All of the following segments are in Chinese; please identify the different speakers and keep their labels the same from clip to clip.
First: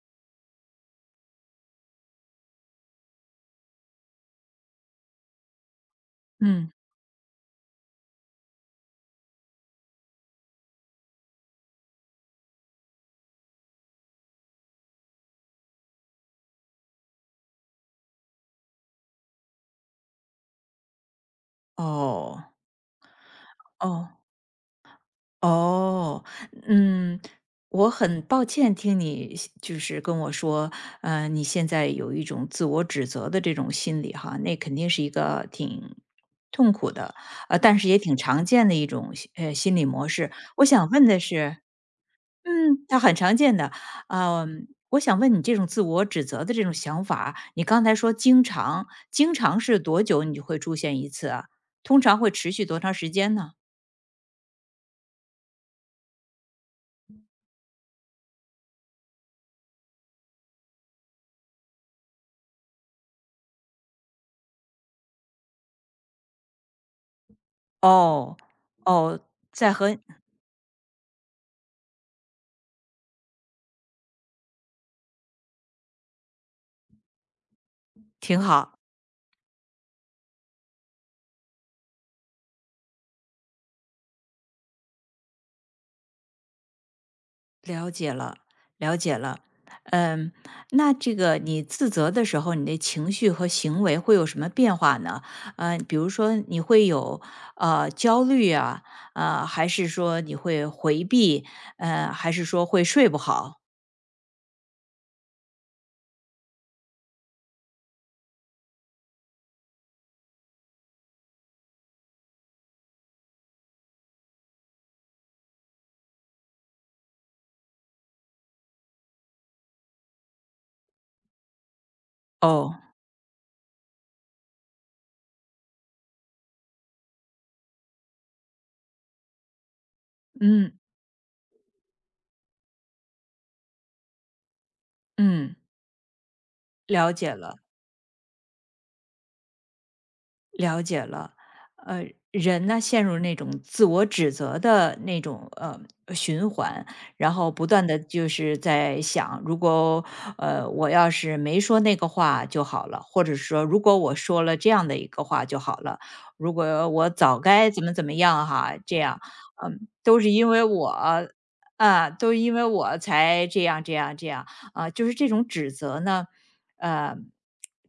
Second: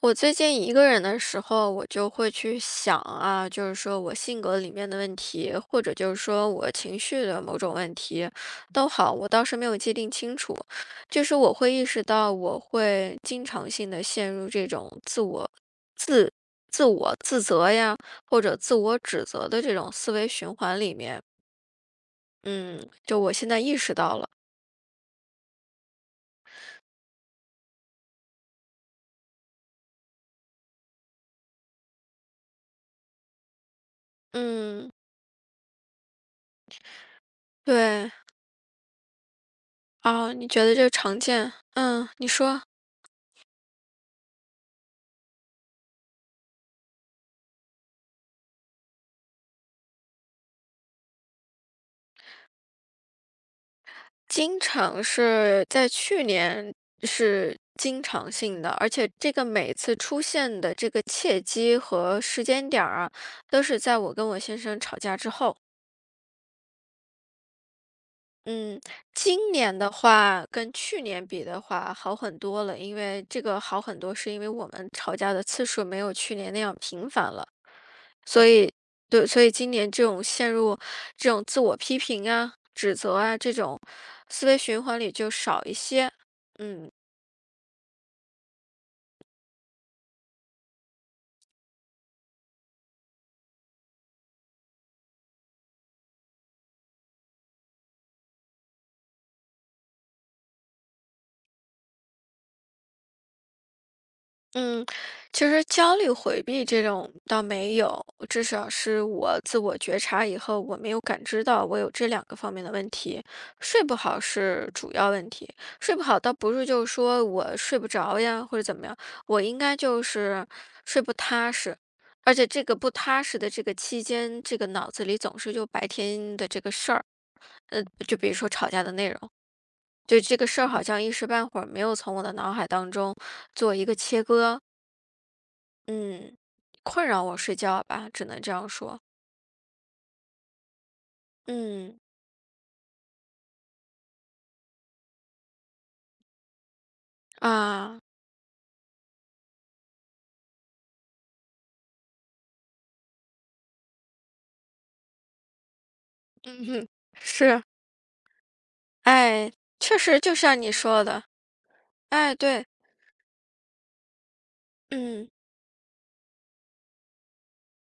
Speaker 1: 我最近一个人的时候，我就会去想啊，就是说我性格里面的问题，或者就是说我
Speaker 2: 嗯，
Speaker 1: 情绪的某种问题，都好，我倒是没有界定清楚。就是我会意识到，我会经常性的陷入这种自、自我自责呀，或者自我指责的这种思维循环里面。
Speaker 2: 哦，
Speaker 1: 嗯，就我现在意识
Speaker 2: 哦，
Speaker 1: 到了。
Speaker 2: 哦，嗯，我很抱歉听你就是跟我说，你现在有一种自我指责的这种心理哈，那肯定
Speaker 1: 嗯，
Speaker 2: 是一个挺痛苦的，但是也
Speaker 1: 对
Speaker 2: 挺常见的一种心理模式。
Speaker 1: 啊，你觉
Speaker 2: 我
Speaker 1: 得这
Speaker 2: 想问
Speaker 1: 常
Speaker 2: 的
Speaker 1: 见？
Speaker 2: 是
Speaker 1: 嗯，你说。
Speaker 2: 它很常见的，啊，我想问你这种自我指责的这种想法，你刚才说经常是多久你就会出现一次啊？通常会持续多长时间呢？
Speaker 1: 经常是在去年是经常性的，而且这个每次出现的这个契机和时间点儿啊，都是在我跟我先生吵架之后。
Speaker 2: 哦，
Speaker 1: 嗯，
Speaker 2: 哦，
Speaker 1: 今
Speaker 2: 在
Speaker 1: 年的
Speaker 2: 和
Speaker 1: 话跟去年比的话好很多了，因为这个好很多是因为我们吵架的次数没有去年那样频繁了，
Speaker 2: 挺
Speaker 1: 所以
Speaker 2: 好，
Speaker 1: 对，所以今年这种陷入这种自我批评啊、指责啊这种思维循环里就少一些。嗯，
Speaker 2: 了解了，了解了。嗯，那这个你自责的时候，你的情绪和行为会有什么变化呢？比如说你会有焦虑啊，还是说你会回避，还是说会睡不好？
Speaker 1: 嗯，其实焦虑回避这种倒没有，至少是我自我觉察以后，我没有感知到我有这两个方面的问题。睡不好是主要问题，睡不好倒不是就是说我睡不着呀或者怎么样，我应该就是睡不踏实，而且这个
Speaker 2: 哦，
Speaker 1: 不踏实的这个期间，这个脑子里总是就白天的这个事儿，就比如说吵架的内容，就这个事儿
Speaker 2: 嗯
Speaker 1: 好像一时半会儿没有从我的脑海当中做一个切割。
Speaker 2: 嗯，
Speaker 1: 嗯，困
Speaker 2: 了
Speaker 1: 扰
Speaker 2: 解
Speaker 1: 我睡
Speaker 2: 了。
Speaker 1: 觉吧，只能这样说。
Speaker 2: 了解了，
Speaker 1: 嗯，
Speaker 2: 人呢陷入那种自我指责的那种循环，然后不断的
Speaker 1: 啊，
Speaker 2: 就是在想，如果我要是没说那个话就好了，或者说如果我说了这样的一个话就好了，如
Speaker 1: 嗯哼，
Speaker 2: 果我早
Speaker 1: 是，
Speaker 2: 该怎么怎么样哈，这样，
Speaker 1: 哎，确实
Speaker 2: 都是
Speaker 1: 就
Speaker 2: 因
Speaker 1: 像
Speaker 2: 为
Speaker 1: 你说的，
Speaker 2: 我。啊，
Speaker 1: 哎，
Speaker 2: 都因为
Speaker 1: 对，
Speaker 2: 我才这样这样这样啊，就是
Speaker 1: 嗯
Speaker 2: 这种指责呢，呃，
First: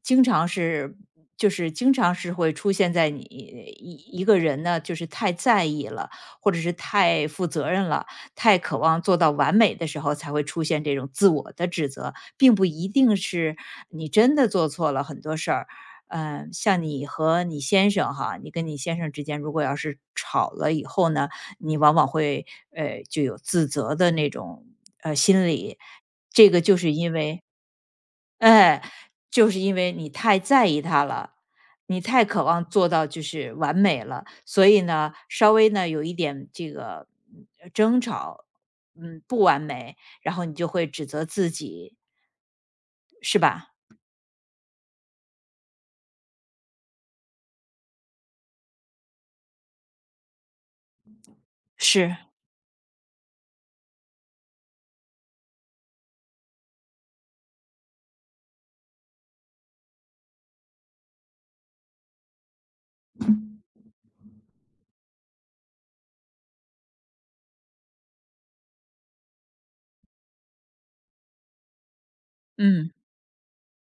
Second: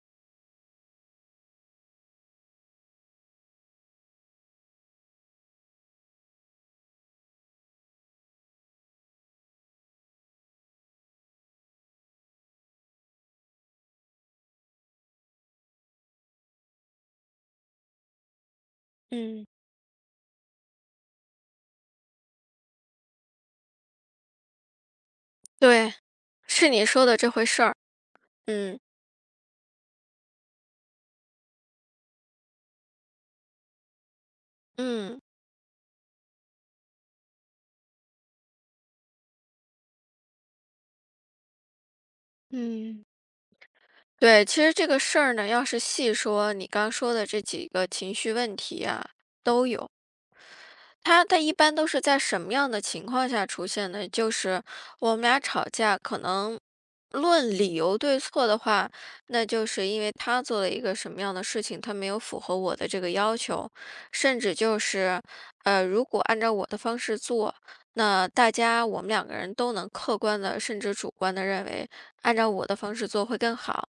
Speaker 2: 经常是会出现在你一个人呢，就是太在意了，或者是太负责任了，太渴望做到完美的时候，才会出现这种自我的指责，并不一定是你真的做错了很多事儿。像你和你先生哈，你跟你先生之间
Speaker 1: 嗯，
Speaker 2: 如果要是吵了以后呢，你往往会就有自责的那种心理，
Speaker 1: 对，
Speaker 2: 这个
Speaker 1: 是
Speaker 2: 就
Speaker 1: 你
Speaker 2: 是
Speaker 1: 说
Speaker 2: 因
Speaker 1: 的这
Speaker 2: 为
Speaker 1: 回事儿。嗯
Speaker 2: 哎，就是因为你太在意他了，你太渴望做到就是完美了，所以呢，
Speaker 1: 嗯
Speaker 2: 稍微呢有一点这个嗯争吵，不完美，然后你就会指责自己，
Speaker 1: 嗯，
Speaker 2: 是吧？
Speaker 1: 对，其实这个事儿呢，要是细说，你刚说的这几个情绪问题啊，都有。他一般都是
Speaker 2: 是，
Speaker 1: 在什么样的情况下出现呢？就是我们俩吵架，可能论理由对错的话，那就是因为他做了一个什么样的事情，他没有符合我的这个要求，甚至就是，如果按照我的方式做，那大家我们两个人都能客观的，甚至主观的认为，按照我的
Speaker 2: 嗯，
Speaker 1: 方式做会更好。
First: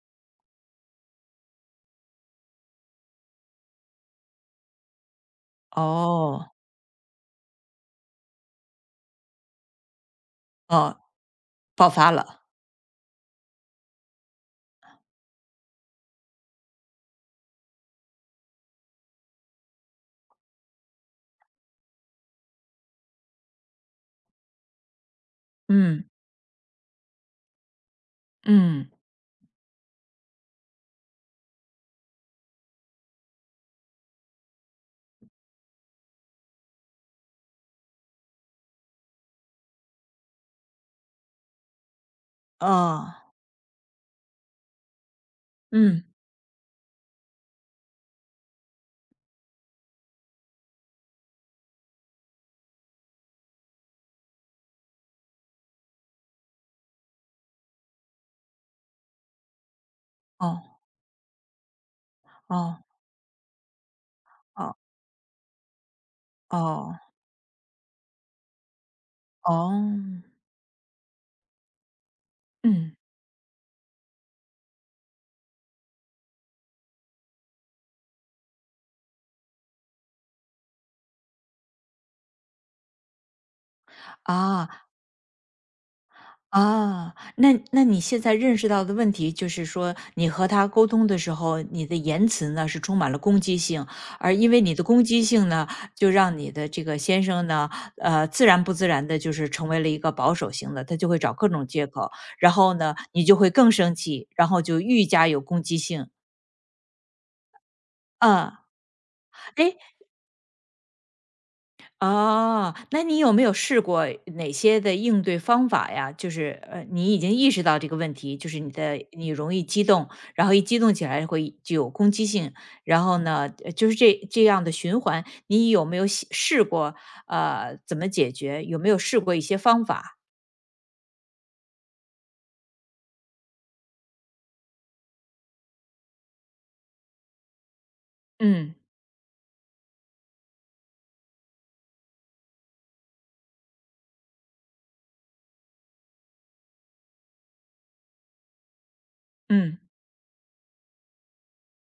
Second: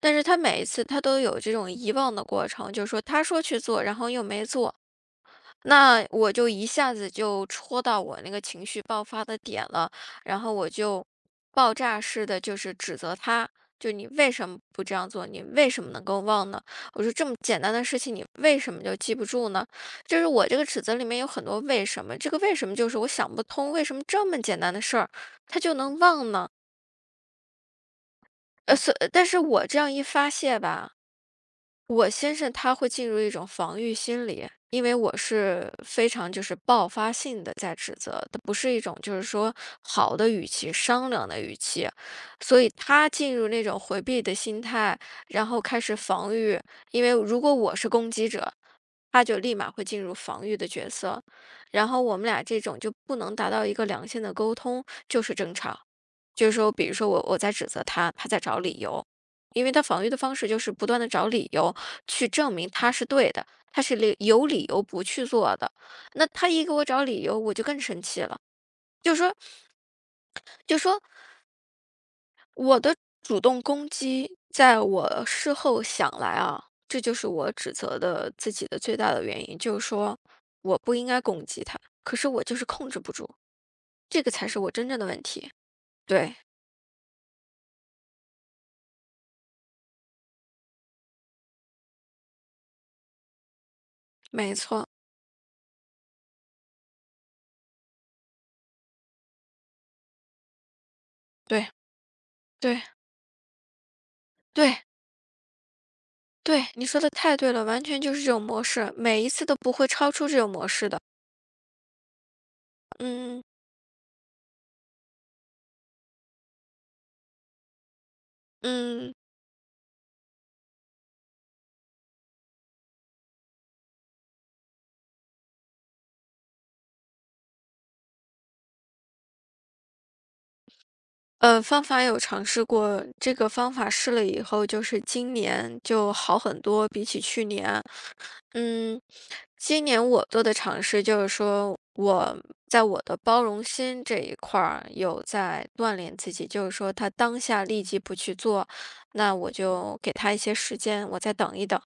Speaker 1: 但是他每一次他都有这种遗忘的过程，就是说他说去做，然后又没做，那我就
Speaker 2: 哦
Speaker 1: 一下子就戳到我那个情绪爆发的点了，然后我
Speaker 2: 哦，
Speaker 1: 就爆
Speaker 2: 爆
Speaker 1: 炸
Speaker 2: 发
Speaker 1: 式的
Speaker 2: 了，
Speaker 1: 就是指责他，就你为什么不这样做？你为什么能够忘呢？我说这么简单的事情，你为什么就记不住呢？就是我这个指责里面有很多为什么，这个为什么就是我想不通，为什么这么简单的事儿他就能
Speaker 2: 嗯
Speaker 1: 忘呢？
Speaker 2: 嗯
Speaker 1: 但是我这样一发泄吧。我先生他会进入一种防御心理，因为我是非常就是爆发性的在指责，它不是一种就是说好的语气、商量的语气，所以他
Speaker 2: 哦
Speaker 1: 进入那种回避的心态，然后开始
Speaker 2: 嗯
Speaker 1: 防御。因为如果我是攻击者，他就立马会进入防御的角色，然后我们俩这种就不能达到一个良性的沟通，就是争吵。就是说，比如说我在指责他，他在找理由，因为他防御的方式就
Speaker 2: 哦
Speaker 1: 是不断的找理由去证明
Speaker 2: 哦
Speaker 1: 他是对的，他是有理
Speaker 2: 哦
Speaker 1: 由不去做的。那他一给我
Speaker 2: 哦
Speaker 1: 找理由，我就更生气了，就说，
Speaker 2: 哦，
Speaker 1: 就说我的
Speaker 2: 嗯
Speaker 1: 主动攻击，在我事后想来啊，这就是我指责的自己的最大的原因，就是说我不应该攻击他，可是我就是控制不住，这个才是
Speaker 2: 啊。
Speaker 1: 我真正的问题。对，
Speaker 2: 啊，那你现在认识到的问题就是说，你和他沟通的时候，你的言辞呢是充满了攻击性，而因
Speaker 1: 没
Speaker 2: 为你的
Speaker 1: 错，
Speaker 2: 攻击性呢，就让你的这个先生呢，自然不自然的就是成为了一个保守型的，他就会找各
Speaker 1: 对，
Speaker 2: 种借口，然后
Speaker 1: 对，
Speaker 2: 呢，你就会更生气，然后就
Speaker 1: 对。
Speaker 2: 愈加有攻击性。
Speaker 1: 对，你说的太对了，完全就是这种模
Speaker 2: 啊，
Speaker 1: 式，每一次都不
Speaker 2: 哎，
Speaker 1: 会超出这种模式的。
Speaker 2: 哦，那你有
Speaker 1: 嗯
Speaker 2: 没有试过哪些的应对方法呀？就是，你已经意识到这个问题，就是
Speaker 1: 嗯，
Speaker 2: 你容易激动，然后一激动起来会具有攻击性，然后呢，就是这样的循环，你有没有喜试过？怎么解决？有没有试过一些方法？
Speaker 1: 方法有尝试过，这个方法试了以后，就是今年就好很多，比起去年。
Speaker 2: 嗯
Speaker 1: 嗯，今年我做的尝试就是说，我在我的包容心这一块儿有在锻炼自己，就是说他当下立即不去做，那我
Speaker 2: 嗯
Speaker 1: 就给他一些时间，我再等一等。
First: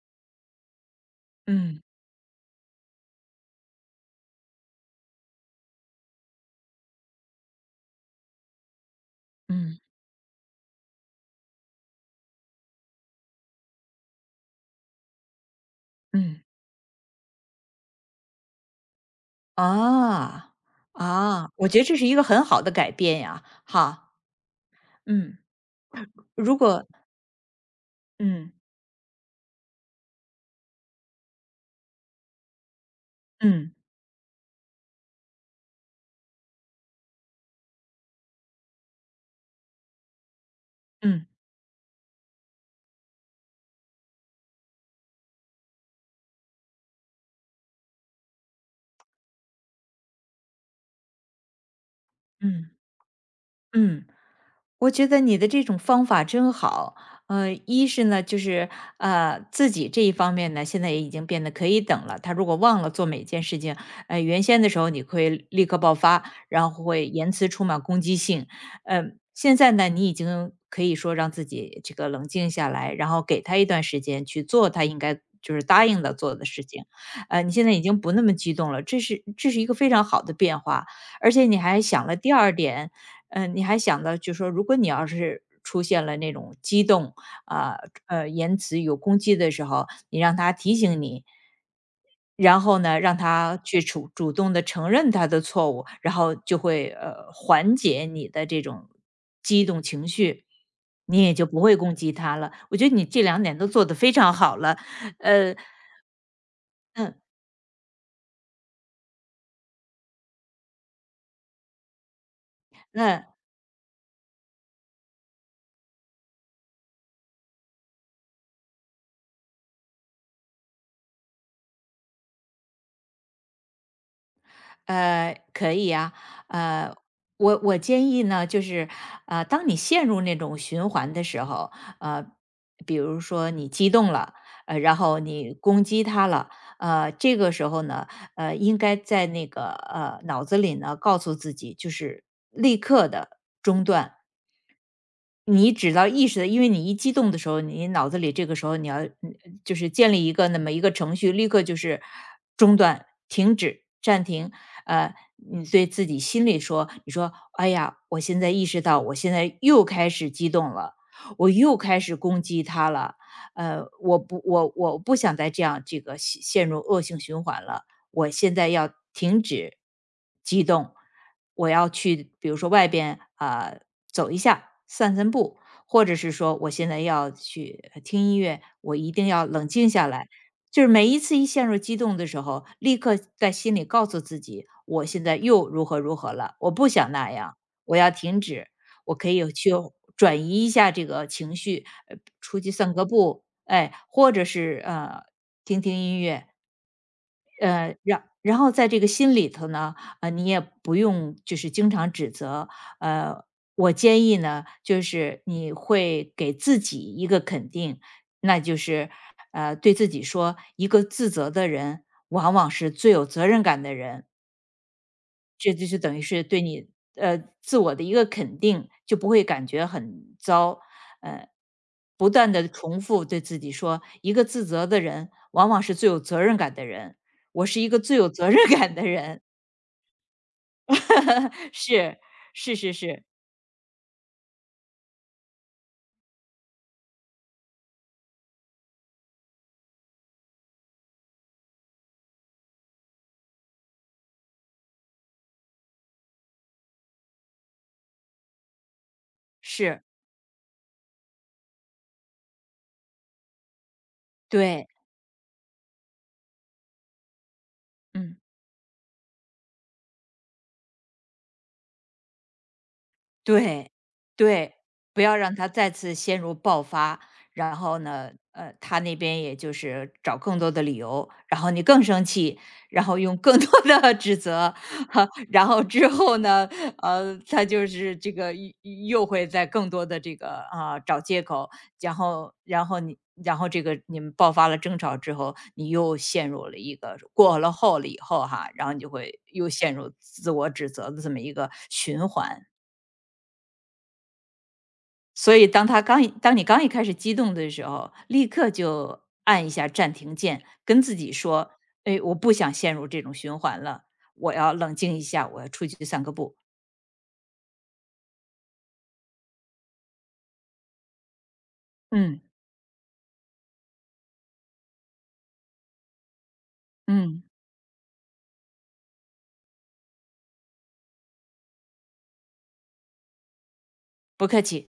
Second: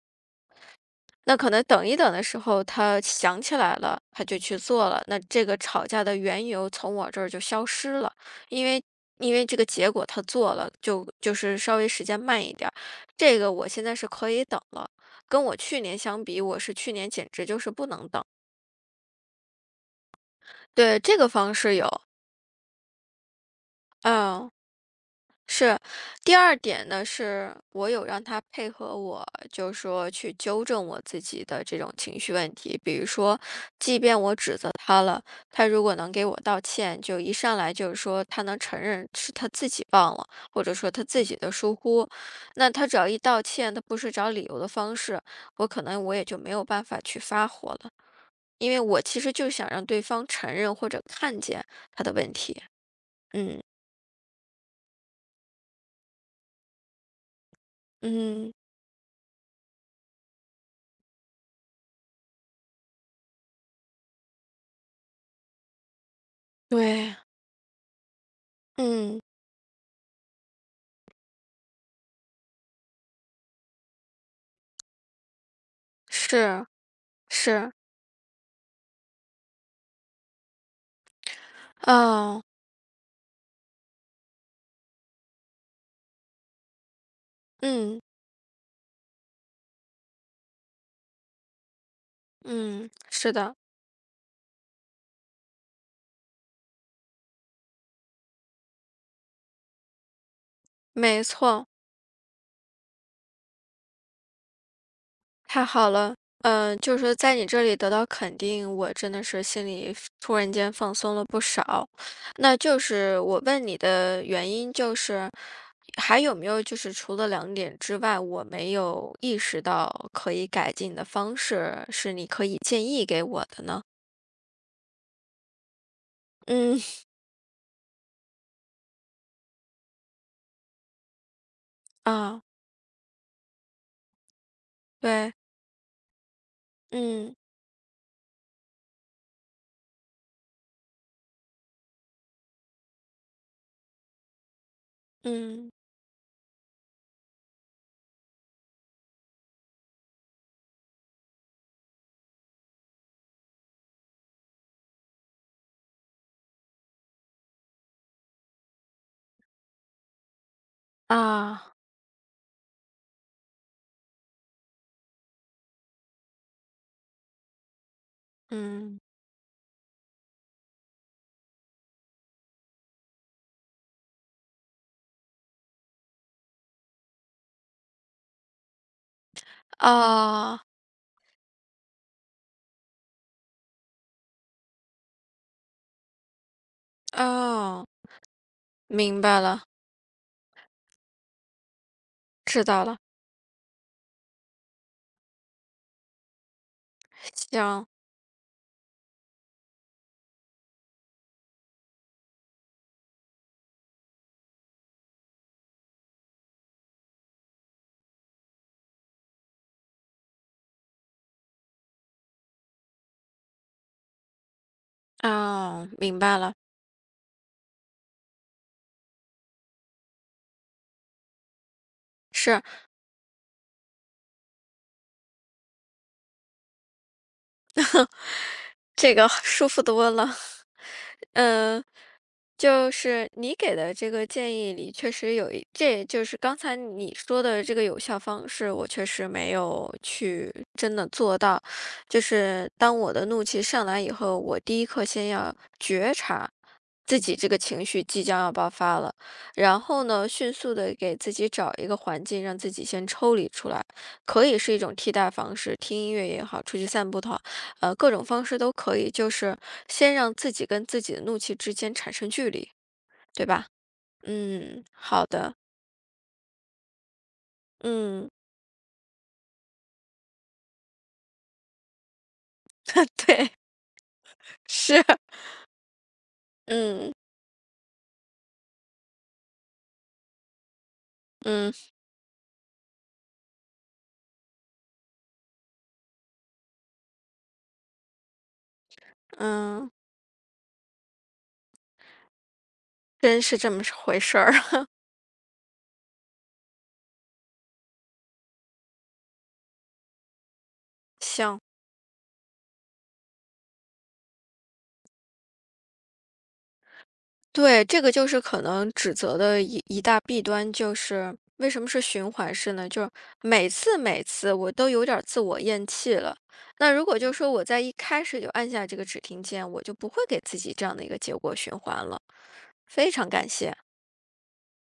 Speaker 1: 那可能
Speaker 2: 嗯
Speaker 1: 等一等的时候，他想起来了，他就去做了，那这个吵架的缘由从我这儿就消失了，因为这个
Speaker 2: 嗯
Speaker 1: 结果他做了，就是稍微时间慢一点儿，这个我现在是可以等了。跟我去年相比，
Speaker 2: 嗯，
Speaker 1: 我是去年简直就是不能等。
Speaker 2: 啊
Speaker 1: 对，这个
Speaker 2: 啊，
Speaker 1: 方
Speaker 2: 我
Speaker 1: 式
Speaker 2: 觉得
Speaker 1: 有，
Speaker 2: 这是一个很好的改变呀。好，
Speaker 1: 嗯。
Speaker 2: 嗯，
Speaker 1: 是，第二
Speaker 2: 如果
Speaker 1: 点呢，是我有让他配合我，就是说去纠正我自己的这种情绪问题。比如说，
Speaker 2: 嗯
Speaker 1: 即便我指责他了，他如果能给我道歉，就一上来就是说他能承认是他自己忘了，或者说他
Speaker 2: 嗯
Speaker 1: 自
Speaker 2: 嗯
Speaker 1: 己的疏忽，那他只要一道歉，他不是找理由的方式，我可能我也就没有办法去发火了，因为我其实就想让对方承认或者看见他的问
Speaker 2: 嗯
Speaker 1: 题。
Speaker 2: 嗯。
Speaker 1: 嗯
Speaker 2: 嗯我觉得你的这种方法真好，一是呢，就
Speaker 1: 嗯，
Speaker 2: 是自己这一方面呢，现在也已经变得可以等了。他如果忘了做每件事情，原先的时候你会立刻爆发，然后会
Speaker 1: 对。
Speaker 2: 言辞充满攻击性，嗯，
Speaker 1: 嗯。
Speaker 2: 现在呢，你已经可以说让自己这个冷静下来，然后给他一段时间去做他应该就是答应的做的事
Speaker 1: 是，
Speaker 2: 情，你现在
Speaker 1: 是，
Speaker 2: 已经不那么激动了，这是一个非常好的变化，而且你还想了第
Speaker 1: 嗯，
Speaker 2: 二点，嗯，你还想到就是说，如果你要是出现了那种激动啊，
Speaker 1: 嗯，
Speaker 2: 言辞有攻击的时候，你让他提醒你，然后
Speaker 1: 嗯，
Speaker 2: 呢，让
Speaker 1: 是的，
Speaker 2: 他去主动的承认他的错误，然后就会，缓解你的这种激动情绪，
Speaker 1: 没
Speaker 2: 你也就不
Speaker 1: 错，
Speaker 2: 会攻击他了。我觉得你这两点都做得非常好了，嗯
Speaker 1: 太好了，嗯，就是
Speaker 2: 嗯，
Speaker 1: 在你这里得到肯定，我真的是心里突然间放松了不少。那就是
Speaker 2: 那
Speaker 1: 我问你的原因，就是还有没有就是除了两点之外，我没有意识到可以改进的方式，是你可以建议给我的呢？
Speaker 2: 可以啊，
Speaker 1: 嗯，
Speaker 2: 呃，我建议呢，就是当你陷入那种循环的时候，呃，
Speaker 1: 啊，
Speaker 2: 比如说你激动了，然后
Speaker 1: 对，
Speaker 2: 你攻击他了，
Speaker 1: 嗯，
Speaker 2: 这个时候呢，应该在那个脑子里呢，告诉自己就是立刻的中断，
Speaker 1: 嗯，
Speaker 2: 你只要意识到，因为你一激动的时候，你脑子里这个时候你要就是建立一个那么一个程序，立刻就是中断、停止、暂停。你对自己心里说，你说：“哎呀，我现在意识到我现在又开始激动了，我
Speaker 1: 啊，
Speaker 2: 又开始攻击他了，我不想再这样这个陷入恶性循环了。”我现在要
Speaker 1: 嗯，
Speaker 2: 停止激动，我要去，比如说外边啊、走一下，散散步，或者是说我现在要去听音乐，我一定要冷静下来。
Speaker 1: 啊。
Speaker 2: 就是每一次一陷入激动的时候，立刻在心里告诉自己，我现在又如何如何了，我不想那样，
Speaker 1: 哦，
Speaker 2: 我要停止，我
Speaker 1: 明
Speaker 2: 可
Speaker 1: 白
Speaker 2: 以
Speaker 1: 了，
Speaker 2: 去转移一下这个情绪，出
Speaker 1: 知
Speaker 2: 去
Speaker 1: 道
Speaker 2: 散
Speaker 1: 了，
Speaker 2: 个步，哎，或者是听听音乐，
Speaker 1: 行，
Speaker 2: 然后在这个心里头呢，你也不用就是经常指责，呃，我建议呢，就是你会给自己一个肯定，那就是对自己说，一个自责的人往往是最有责任感的人，这
Speaker 1: 哦，
Speaker 2: 就是等
Speaker 1: 明
Speaker 2: 于
Speaker 1: 白
Speaker 2: 是
Speaker 1: 了，
Speaker 2: 对你自我的一个肯定，就不会感觉很糟。呃，不断
Speaker 1: 是，
Speaker 2: 的重复对自己说，一个自责的人往往是最有责任感的人。我是一个最有责任感的
Speaker 1: 这个
Speaker 2: 人，
Speaker 1: 舒服多了。嗯，
Speaker 2: 是是
Speaker 1: 就
Speaker 2: 是是
Speaker 1: 是你给的这个建议里，确实有一，这就是刚才你说的这个有效方式，我确实没有去真的做到。就是当我的怒气上来以后，我第一刻先要觉察自己这个情绪即将要爆发了，然
Speaker 2: 是，
Speaker 1: 后呢，迅速的给自己找一个环境，让自己先抽离出来，可以是一
Speaker 2: 对，
Speaker 1: 种替代方式，听音乐也好，出去散步也好各种
Speaker 2: 嗯。
Speaker 1: 方式都可以，就是先让自己跟自己的怒气之间产生距离，对吧？
Speaker 2: 对，对，
Speaker 1: 嗯，
Speaker 2: 不
Speaker 1: 好
Speaker 2: 要让
Speaker 1: 的，
Speaker 2: 他再次陷入爆发，然后
Speaker 1: 嗯，
Speaker 2: 呢，他那边也就是找更多的理由，然后你更生气，然 后用
Speaker 1: 对，
Speaker 2: 更多的 指责，
Speaker 1: 是，
Speaker 2: 然后之后呢，
Speaker 1: 嗯
Speaker 2: 他就是这个又会在更多的这个啊、找借口，
Speaker 1: 嗯
Speaker 2: 然后然后你然后这个你们爆发了争吵之后，你又陷入了一个过了后了以后哈，然后你就会又
Speaker 1: 嗯，
Speaker 2: 陷入自我指责的这么一个循环。
Speaker 1: 真是这么回事儿啊。
Speaker 2: 所以当你刚一开始激动的时候，立刻就按一下暂停键，跟自 己
Speaker 1: 行，
Speaker 2: 说：“哎，我不想陷入这种循环了，我要冷静一下，我要出去散个步。”
Speaker 1: 对，这个就是可能指责的一大弊端，就是为什么是循
Speaker 2: 嗯
Speaker 1: 环式呢？就是每次我都有点儿自我厌弃了。那如果就
Speaker 2: 嗯，
Speaker 1: 说我在一开始就按下这个止停键，我就不会给自己这样的一个结果循环了。非常感谢。
Speaker 2: 不客气。